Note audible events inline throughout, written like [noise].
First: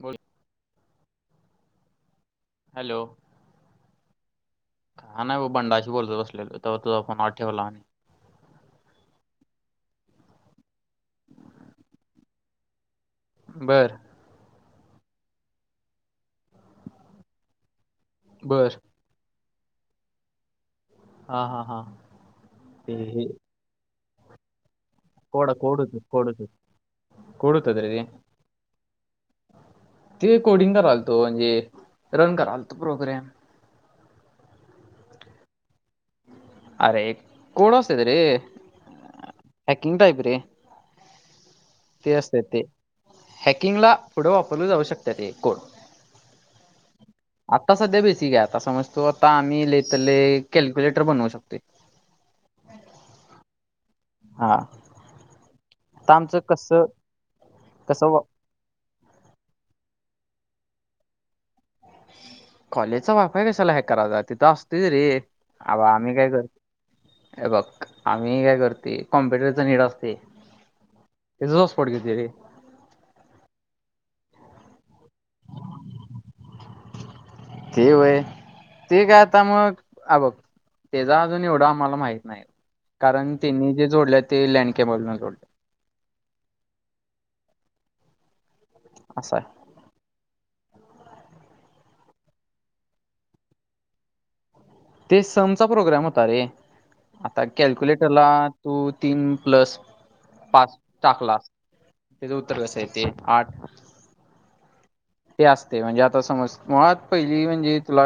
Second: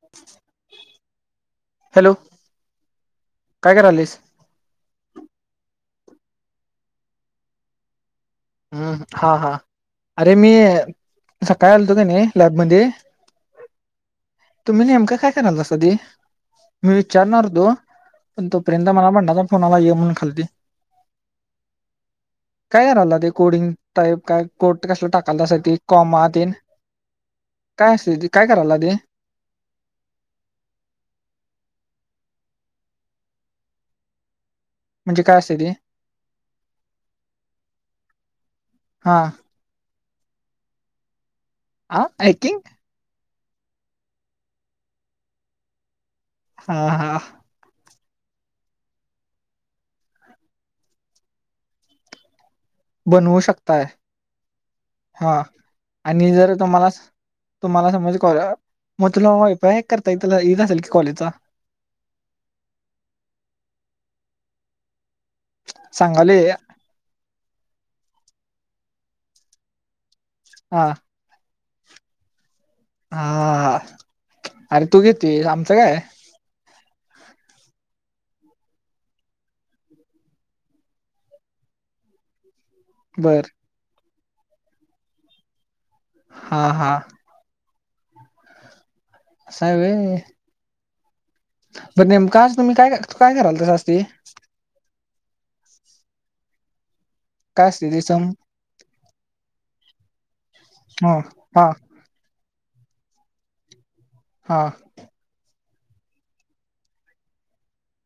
बोल. Hello. Hello. काय करायलीस? हा नाही बा बंडाशी बोलत बसलेलो तवर तुझा फोन आ ठेवला आणि हम्म हा हा अरे मी सकाळी आलतो कणी लॅबमध्ये बरं. तुम्ही नेमकां काय करालतासा ते मी विचारणार होतो पण तो बर पर्यंत मला बंडाचा फोन आला ये म्हणून खालदी. हा हा हा ते कोडिंग टाईप काय कोट कसल टाकाल कोड तासा ते कोड होत कॉमा कोड होत तेन कोड होत काय रे असतय ते काय करालता ते? ते कोडिंग करालतो म्हणजे रन करालतो प्रोग्रॅम. म्हणजे काय असतय ते? अरे कोड असत्यात ते हा हॅकिंग टाईप रे. हा ते असते हॅकिंग ते हॅकिंगला पुढं वापरल जाऊ शकतात ते कोड. हा हा. आता सध्या बेसिक आहे आता समज तो आता आम्ही ले तर ले कॅल्क्युलेटर बनवू शकतोय. बनवू शकताय? हा. हा आणि आमचं जर कसं तुम्हाला तुम्हाला समज कसं मग तुला वायफाय हॅक करता येत असल की कॉलेजचा? कॉलेजचा वायफाय कशाला हॅक कराचा तिथं असतयच रे अबग आम्ही काय कर सांगालोय हे बघ आम्ही काय करतोय कॉम्प्युटरचा हेड असतय हा. तेज हॉटस्पॉट घेतोय रे. हा अरे तू घेतोयस. आमचं काय? ते होय. ते काय आता मग अ बघ तेचा अजून एवढं आम्हाला माहीत नाही. कारण बर त्यांनी जे जोडल्यात ते लँन केबलन जोड हा हा. अस हाय. असं हाय वय. पण नेमक आज तुम्ही काय काय करालतास ते? ते समचा प्रोग्राम होता रे. आता काय असते ते कॅल्क्युलेटरला सम तू तीन प्लस पाच हा टाकलास हा त्याचं उत्तर कसं येतंय आठ. हा. ते असते म्हणजे आता समज मुळात पहिली म्हणजे तुला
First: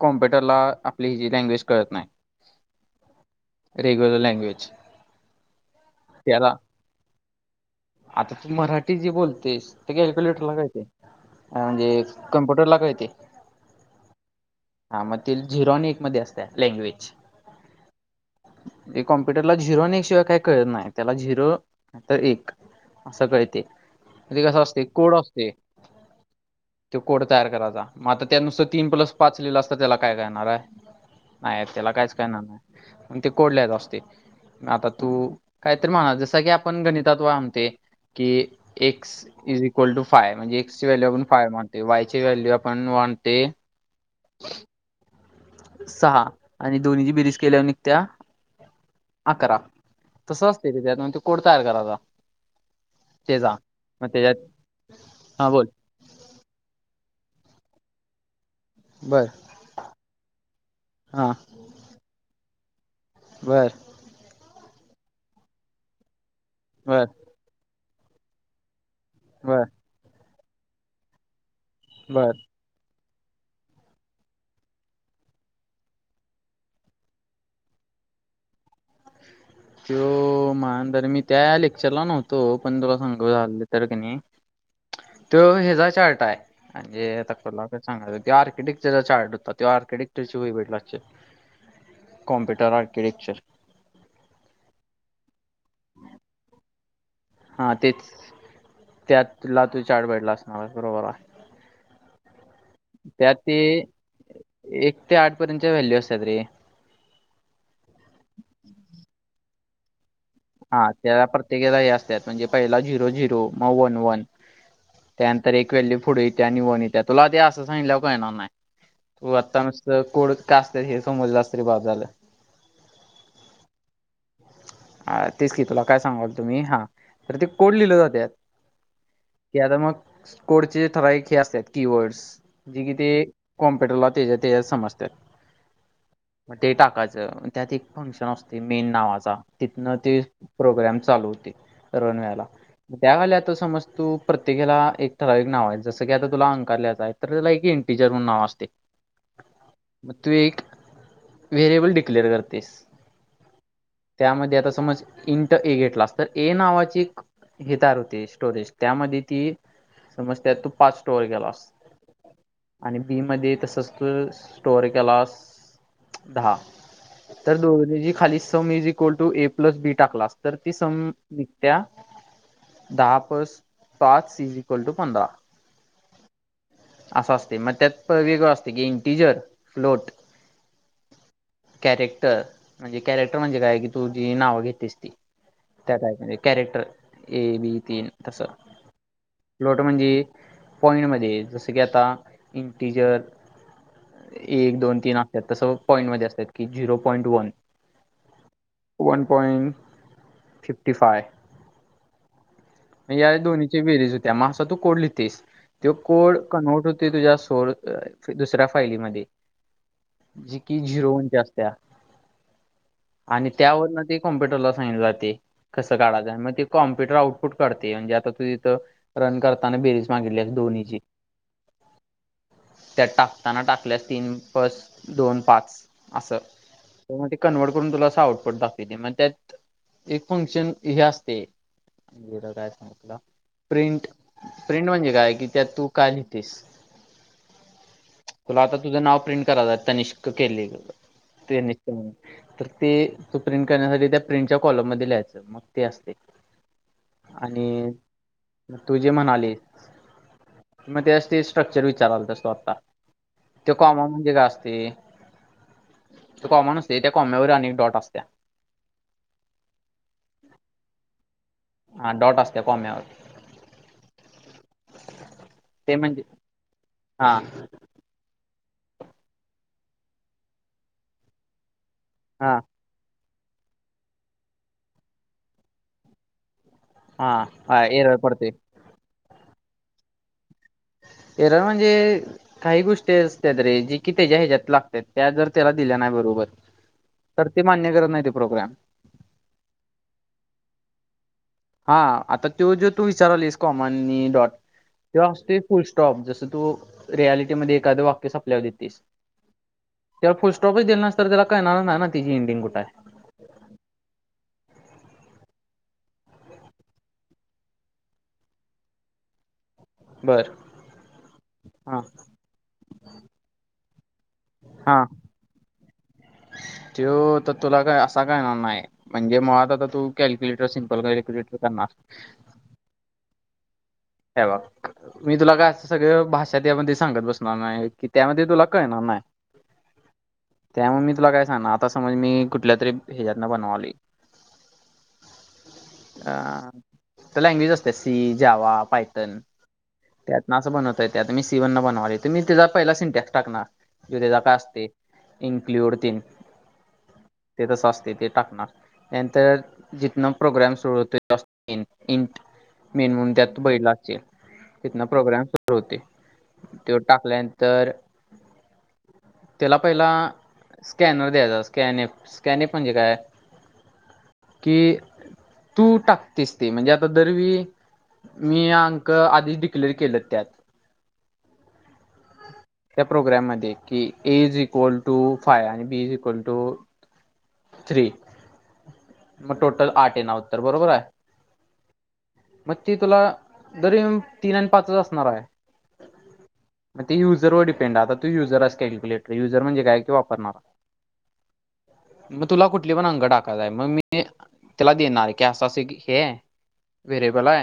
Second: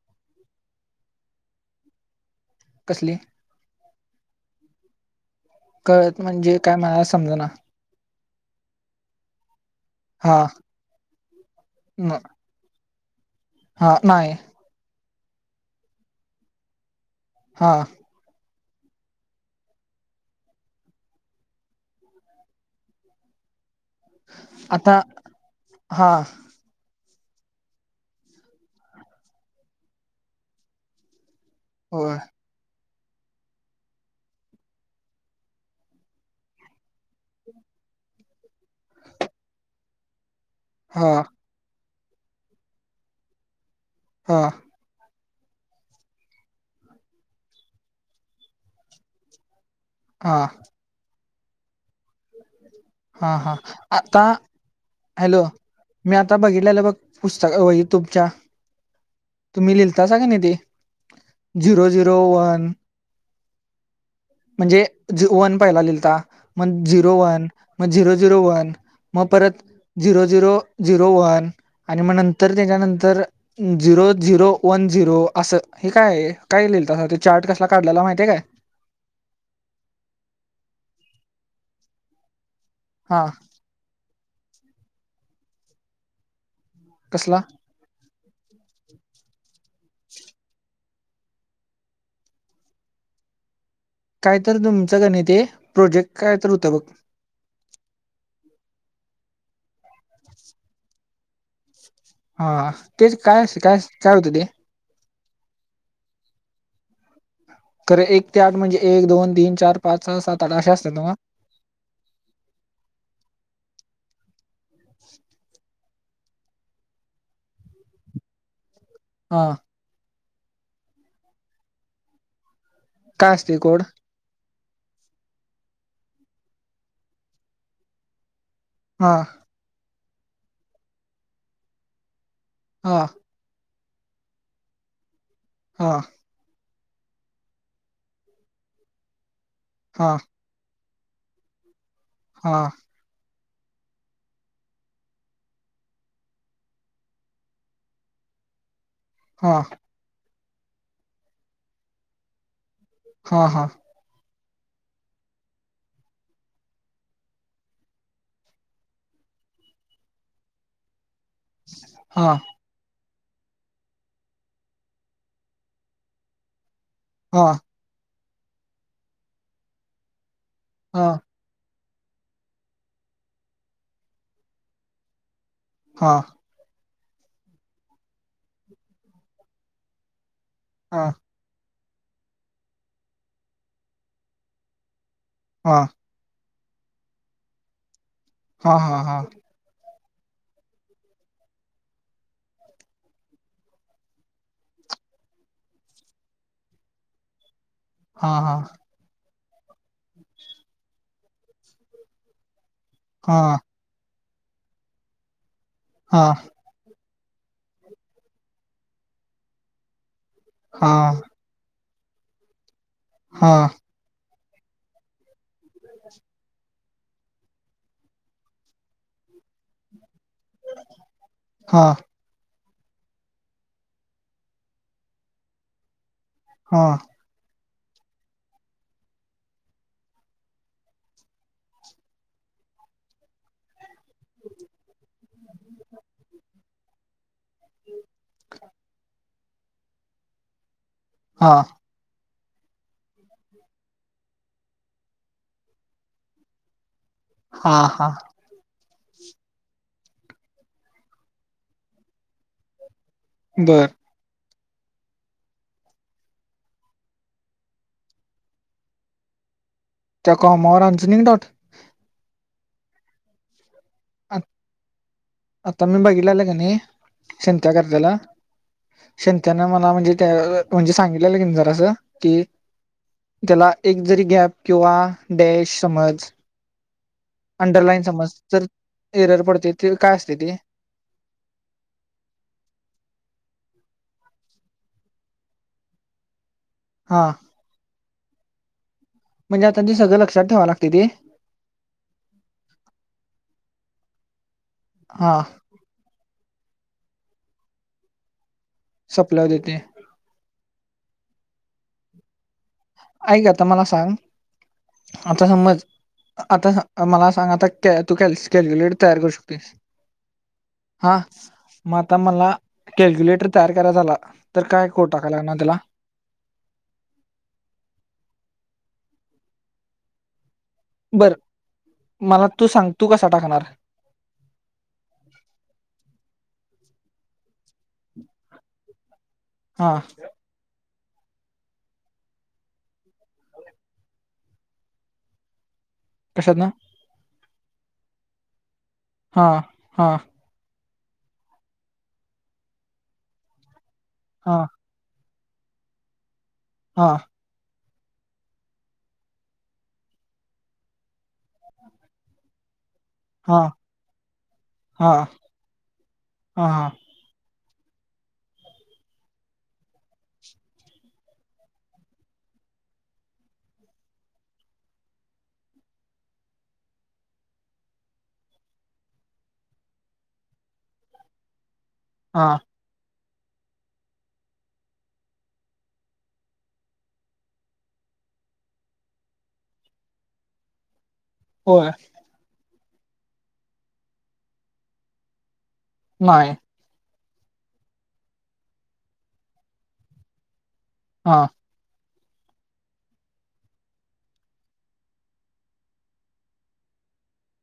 कॉम्प्युटर ला आपली हि जी लँग्वेज कळत नाही. कसली? रेग्युलर लँग्वेज कळत त्याला म्हणजे काय मला समज ना? आता तू मराठी जे बोलतेस ते हा कॅल्क्युलेटरला काळते? म्हणजे न कम्प्युटरला काय ते? हा नाही. हा मग ते झिरोनिक मध्ये असत लँग्वेज. हा हे कॉम्प्युटरला झिरो आणि एक शिवाय काही कळत नाही त्याला झिरो तर एक असं कळते म्हणजे कसं असते आता कोड असते. हा. तो कोड तयार करायचा, मग आता त्यानुसार तीन प्लस पाच लिहिलेलं असता त्याला काय करणार आहे? नाही त्याला काहीच होय करणार नाही पण ते कोड लिहायचा असते. आता तू कायतरी म्हणा जस की आपण गणितात वाबते की x. Is equal to five म्हणजे एक्स ची व्हल्यू हा आपण फाय चीं व्हॅल्यू मांडली आपण मांडले. हा सहा आणि दोन्हीची बेरीज केल्यावर निघत्या अकरा. हा तसं असते ते त्यात कोड तयार करायचा. हा-हा त्याचा मग आता त्याच्यात हॅलो हा बोल मी आता बघितलेलं बघ पुस्तक वही तुमच्या बर तुम्ही लिहितासा का नाही ते हा झिरो- झिरो वन. बरं म्हणजे वन पहिला लिहीलता, मग बर झिरो वन, मग झिरो झिरो वन, मग परत बर झिरो -झिरो -झिरो वन आणि मग बर नंतर त्याच्यानंतर झिरो झिरो वन झिरो असं हे काय- काय लिईल तसा ते चार्ट कसला काढलाला माहितीय काय? तो मग तर मी त्या लेक्चरला नव्हतो पण तुला सांग हा झा- तर कीं नाही, तो याचा चार्टा आहे म्हणजे आता कसला तूला. सांगय ते आर्कटेक्चर चार्ट होता. ते आर्कटक्चरची भेट ग. कम्प्युटर आर्किटेक्चर काय तर तुमचं गणित ते प्रोजेक्ट काय तर होतं बघ. हां तेच त्यातला तूला तो चार्ट भेटला असणार., बरोबर आहे. हा तेच त्यात काय, ते काय, काय होतं ते. एक ते आठ पर्यंतच्या व्हॅल्यू असतात रे. खरं एक ते आठ म्हणजे एक, दोन, तीन, चार, पाच, सहा, सात आठ असे हा असतात ना त्याला प्रत्येकदा हे असतात, म्हणजे पहिला झिरो, झिरो मग वन, वन त्यानंतर एक व्हॅल्यू पुढे येत्या नि वन येत्या तुला ते असं सांगल्याळणार नाही. तू हा आत्ता नुस्त कोड काय असत हे समजलं असतरी बास झाला. काय असते कोड? ह तेच की तुला काय सांगाल त मी हा तर ते कोड लिहिले जाते. हा. ते आता मग कोडचे ठरावीक हे असतात कीवर्डस जे कि हा ते कॉम्प्युटरला तेच्या ते समजतात. हा. मग ते टाकायचं, त्यात एक फंक्शन असतय मेन नावाचा, तिथनं हा ते प्रोग्राम चालू होतय, रणव्हायला. हा त्या गाल्या समज तू प्रत्येकीला एक ठराविक नाव हाय, जसं की आता तुला अंकार ल्याच हाय. तर त्याला एक एनटीजर म्हूणन नाव असतय. हा. मग तू एक, व्हेरिएबल डिक्लेअर करतेस. हा, हा. त्यामध्ये आता समज, इंट ए घेतलास, तर ए नावाची एक हेे तयार होतय स्टोरेज, त्यामध्ये ती समजतीया, तू पाच स्टोऱ्या केलास. हा. आणि बी मध्ये तसच तू, स्टोअर केलास दहा. हा तर दोघ जी खाली sum is equal to A plus B टाकलास तर ती सम हा त्या दहा पस पाच इज इक्वल टू पंधरा. हा. असं असतय, मग त्यात वेगळं असतय की इंटिजर फ्लोट. हा. कॅरेक्टर, म्हणजे कॅरेक्टर म्हणजे काय, की तु जी नाव घेतेस ती. हा. त्या म्हणजे, कॅरेक्टर ए बी तीन तस. हा हा हा स्लोट म्हणजे पॉइंटमध्ये, जसं की आता इंटिजर एक, दोन, तीन असत्यात, तसं पॉईंट मध्ये असत्यात की झिरो पॉईंट वन. हा, हा. वन पॉइंट, फिफ्टी फाय या हा दोन्ही ती बेरीज होतीया, म असा तू कोड लिहतीस, त्यो हा कोड कन्वर्ट होतं तुझ्या सोर, दुसऱ्या फायलीमध्ये. जी कि हा झिरो वन ची असत्या. आणि हा त्यावरून ते कॉम्प्युटरला सांगितलं जाते. कसं काढाच, मग ते कॉम्प्युटर आउटपुट काढतंय म्हणजे आता तू तथं रन करताना बेरीज मागितलीया दोनीची. हा. त्यात टाकताना टाकल्यास, तीन प्लस दोन पाच असं. हां. तर मग ते कन्व्हर्ट करून तुला अस आउटपुट दाखवतय. मग त्यात एक फंक्शन हे असतय. जिर काय सांगितला? प्रिंट, प्रिंट म्हणजे काय, की त्यात तू काय लिहितेस. तुला आता तुझं नाव प्रिंट करायच हाय, तनिष्क केलेल. हा ते नाही हम्. ते तू प्रिंट करण्यासाठी त्या प्रिंटच्या कॉलम मध्ये लिहायचं मग ते असतय. आणि हा हा म तू जे म्हणालीस, मग ते अस ते स्ट्रक्चर विचारालतास तू आता. त्यो बर कॉमा म्हणजे काय असतय, कॉमा नसतोय, त्या कोम्यावर आणि एक डॉट असतीया. त्या कॉमावर अजून एक डॉट? हा, डॉट असतीया कोम्यावर. आत, आता ते मी म्हणजे बघितल्याल कणी हा. शेंत्या कर त्याला शेंत्यान मला म्हणजे त्या म्हणजे सांगितलेलं कीनाही जरासं कि हा त्याला एक जरी गॅप किंवा डॅश समज हा हा अंडरलाईन एरर समज पडते जर एरर पडते ते काय असतय ते एरर म्हणजे काही गोष्टी असत्यात रे जे की त्याच्या ह्याच्यात लागत्यात जर त्याला दिल्या नाही बरोबर हा तर ते मान्य करत नाही प्रोग्रॅम म्हणजे आता ते सगळं लक्षात ठेवाय लागतय ते हा आता त्यो जो तू विचारलीस कॉमा नी डॉट त्यो हा असतोय फुल स्टॉप जसं तू रियालिटीमध्ये एखादं वाक्य संपल्यावर देेतीस. सपल्यावर देते त्याला फुल स्टॉपच दिला नाहीस तर त्याला काळणारचं नाही ना तिची एंडिंग कुठं हाय? ऐका आता मला सांग आता समज आता मला सांगा आता तू क कॅल्क्युलेटर तयार करू शकतोयस बर हा मग हा आता मला कॅल्क्युलेटर तयार कराय झाला तर काय हा कोड टाकाय लागणार त्याला? त्यो आता तुला काय असा कळणार न्हाय म्हणजे मुळात आता तू कॅल्क्युलेटर सी सिम्पल बर [unintelligible] करणार मला तू सांग तू कसा टाकणार? हे बघ मी तुला काय अस सगळ भाषा त्यामध्ये सांगत बसणार नाही की त्यामध्ये तुला कळणार नाही हा त्यामुळे मी तुला काय सांगणार आता समज मी कुठल्या तरी ह्याच्यातना बनवालोय [inaudible] अ ना त्या लँग्वेज असत्यात सी, जावा, पायथन हा हा त्यात ना असं बनवतयेत आता मी सी मधनं बनवलोय मी त्याचा पहिला सिंटॅक्स टाकणार जो त्याचा काय हा असतोय? इन्क्लूड तेन हा ते तसं असतय ते टाकणार त्या नंतर जीथनं प्रोग्राम सुरू केला असतोय इंट [unintelligible] हा तू बघितला अशील तिथनं हा प्रोग्राम सुरू होतोय हा त्यो टाकल्यानंतर त्याला पहिला स्कॅनर द्यायचा स्कॅन एफ स्कॅन एफ म्हणजे काय? की तू टाकतेस ते म्हणजे आता दरवेळी मी अंक आधीच डिक्लेअर केलेत त्यात हा त्या प्रोग्राममध्ये की A is equal to five आणि B is equal to three मग टोटल आठ येनार उत्तर बरोबर हाय होय मग ती तुला दर युन तीन आणि पाचंच असणार हाय नाही म ते युजर वर डिपेंड हाय आता तू युजरआहेस कॅल्कुटर युजर म्हणजे काय? की वापणारा हां मग तुला कुठली पण अंकं टाकायचाय मग मी त्याला देणार की अस अस कि हे व्हेरिएबल हाय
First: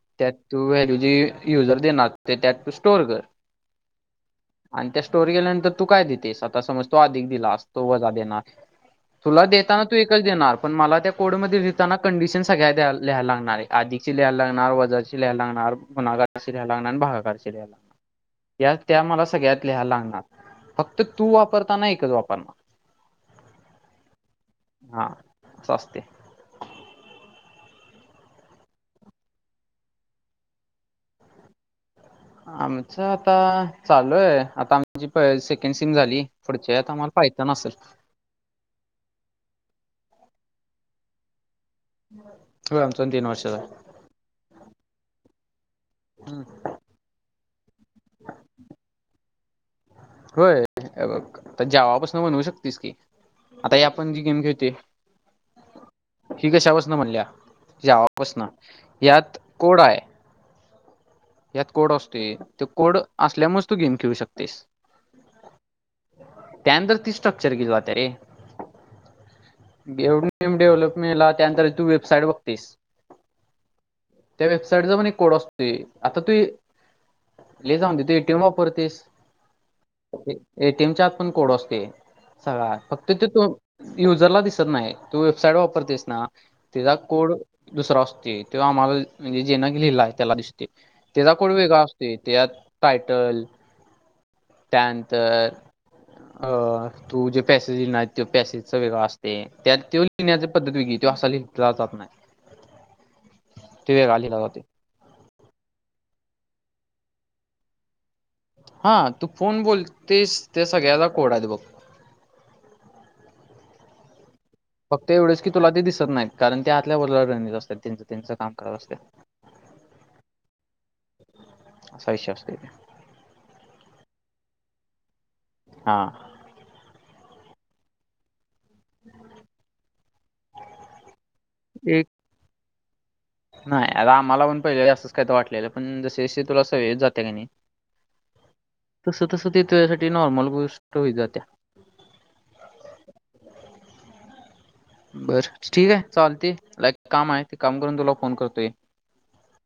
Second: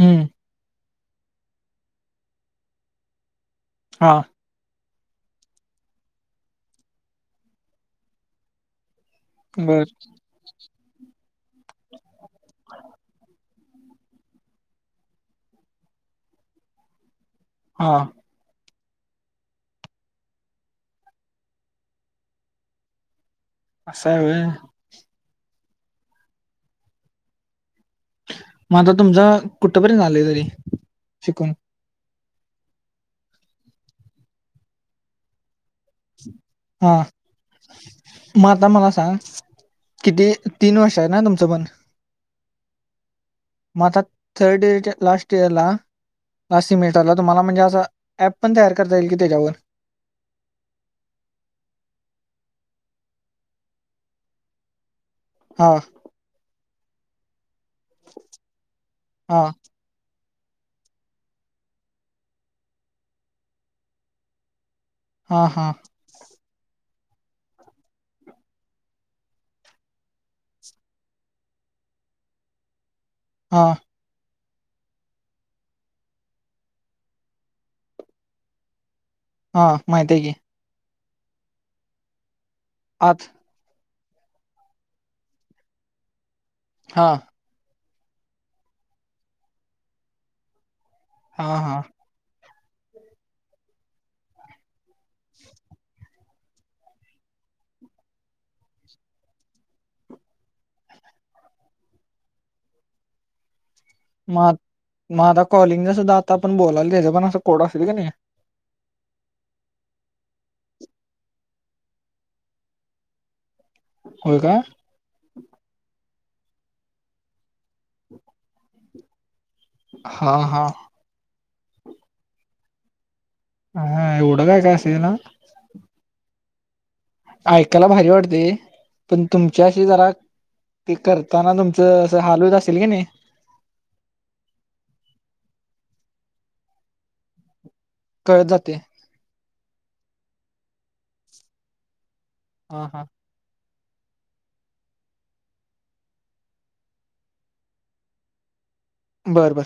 हम्म त्यात तू व्हॅल्यू जी युजर देणार ते त्यात तू स्टोर कर. हा. आणि त्या स्टोरी केल्यानंतर तू काय देतेस आता समज तो आधिक दिला तो वजा देणार. तुला बर देताना तू एकच देणार पण मला त्या कोडमध्ये देताना कंडिशन सगळ्या द्या लिहायला लागणार आहे. आधीची लियला लागणार, वजाची लियला लागणार, गुन्हागाराची लिय लागणार आणि भागाकारची लियला हा लागणार. या त्या मला सगळ्यात लिहाय लागणार फक्त तू वापरताना एकच वापरणार. असा आहे व्हय. हा अस असते. मग आता तुमचा कुठपर्यंत झालंय तरी शिकून? आमचं आता चालू आहे आता आमची प से केंड सेम झाली पुढच्या हा आम्हाला पायथन असेल. मग आता मला सांग किती तीन वर्ष आहे ना तुमचं पण? [inaudible] होय आमचा प तीन वर्षाच आहे. म आता थर्ड इयरचा लास्ट इयरला आहे. लास्ट मि तुम्हाला म्हणजे असं ऍप पण तयार करता येईल की त्याच्यावर. होय हे बघ जावापासन बनवू‌ शकतीस की. आता हे आपण जी गेम खेळते. हा. हि कशापासनं बनल्या? जावापासन यात हा कोड आहे. यात कोड असते तो कोड असल्यामुळेच तू गेम खेळू शकतेस. हा हा. त्यानंतर ती स्ट्रक्चर घिल वाता रे. एवढी ने डेव्हलपमेटला त्यानंतर तू वेबसाईट बघतेस. हा. त्या वेबसाईटचा पण एक कोड असते. आता तू ले जाऊन दे तू एटीएम वापरतेस? हा माहिती आहे की. एटीएम च्या आत पण कोड असते सगळा फक्त आत तिथु युजरला दिसत नाही. तू वेबसाईट वापरतेस ना तेझा हा कोड दुसरा असते तेव आम्हाला म्हणजे जेना लिहिला आहे त्याला दिसते त्याचा कोड हा वेगळा हा अस ते तेझात टायटल त्यानंतर अ तू जे पॅसेज लिहणार तो पॅसेजच वेगळं असते त्यात ते लिहण्याची पद्धत वेगळी, त्यो असा लिहिला जात नाही. [inaudible] ते वेगळा लिहला मग आत- जातोय. मग आता कॉलिंगचा सुद्धा आता आपण बोलाल त्याच्या पण असं कोड असेल का नाही? हा तू फोण बोलतेस ते सगळ्याला कोड आहेत बघ. होय का? फक्त एवढेच की तुला ते दिसत नाहीत कारण ते आतल्या वला रणीत असतात त्यांचं त्यांचं काम करत असते. [inaudible] हा हा. [inaudible] असा विशय असत ते. हा एवढ काय काशे ना. हा. ऐकायला भारी वाटते. पण तुमच्याशी जरा ते करताना तुमच एक अस हालवत असेल की नाही नाही आता आम्हाला पण पहिले असच काही तर वाटलेल पण जसे तुला अस वच जाते का नाही [inaudible] कळ जाते तस तस ते तिथं त्या साठी नॉर्मल गोष्ट होत जात्या हा हा बर ठीक आहे चालते मला एक काम आहे ते काम करून तुला फोन करतोय बर बर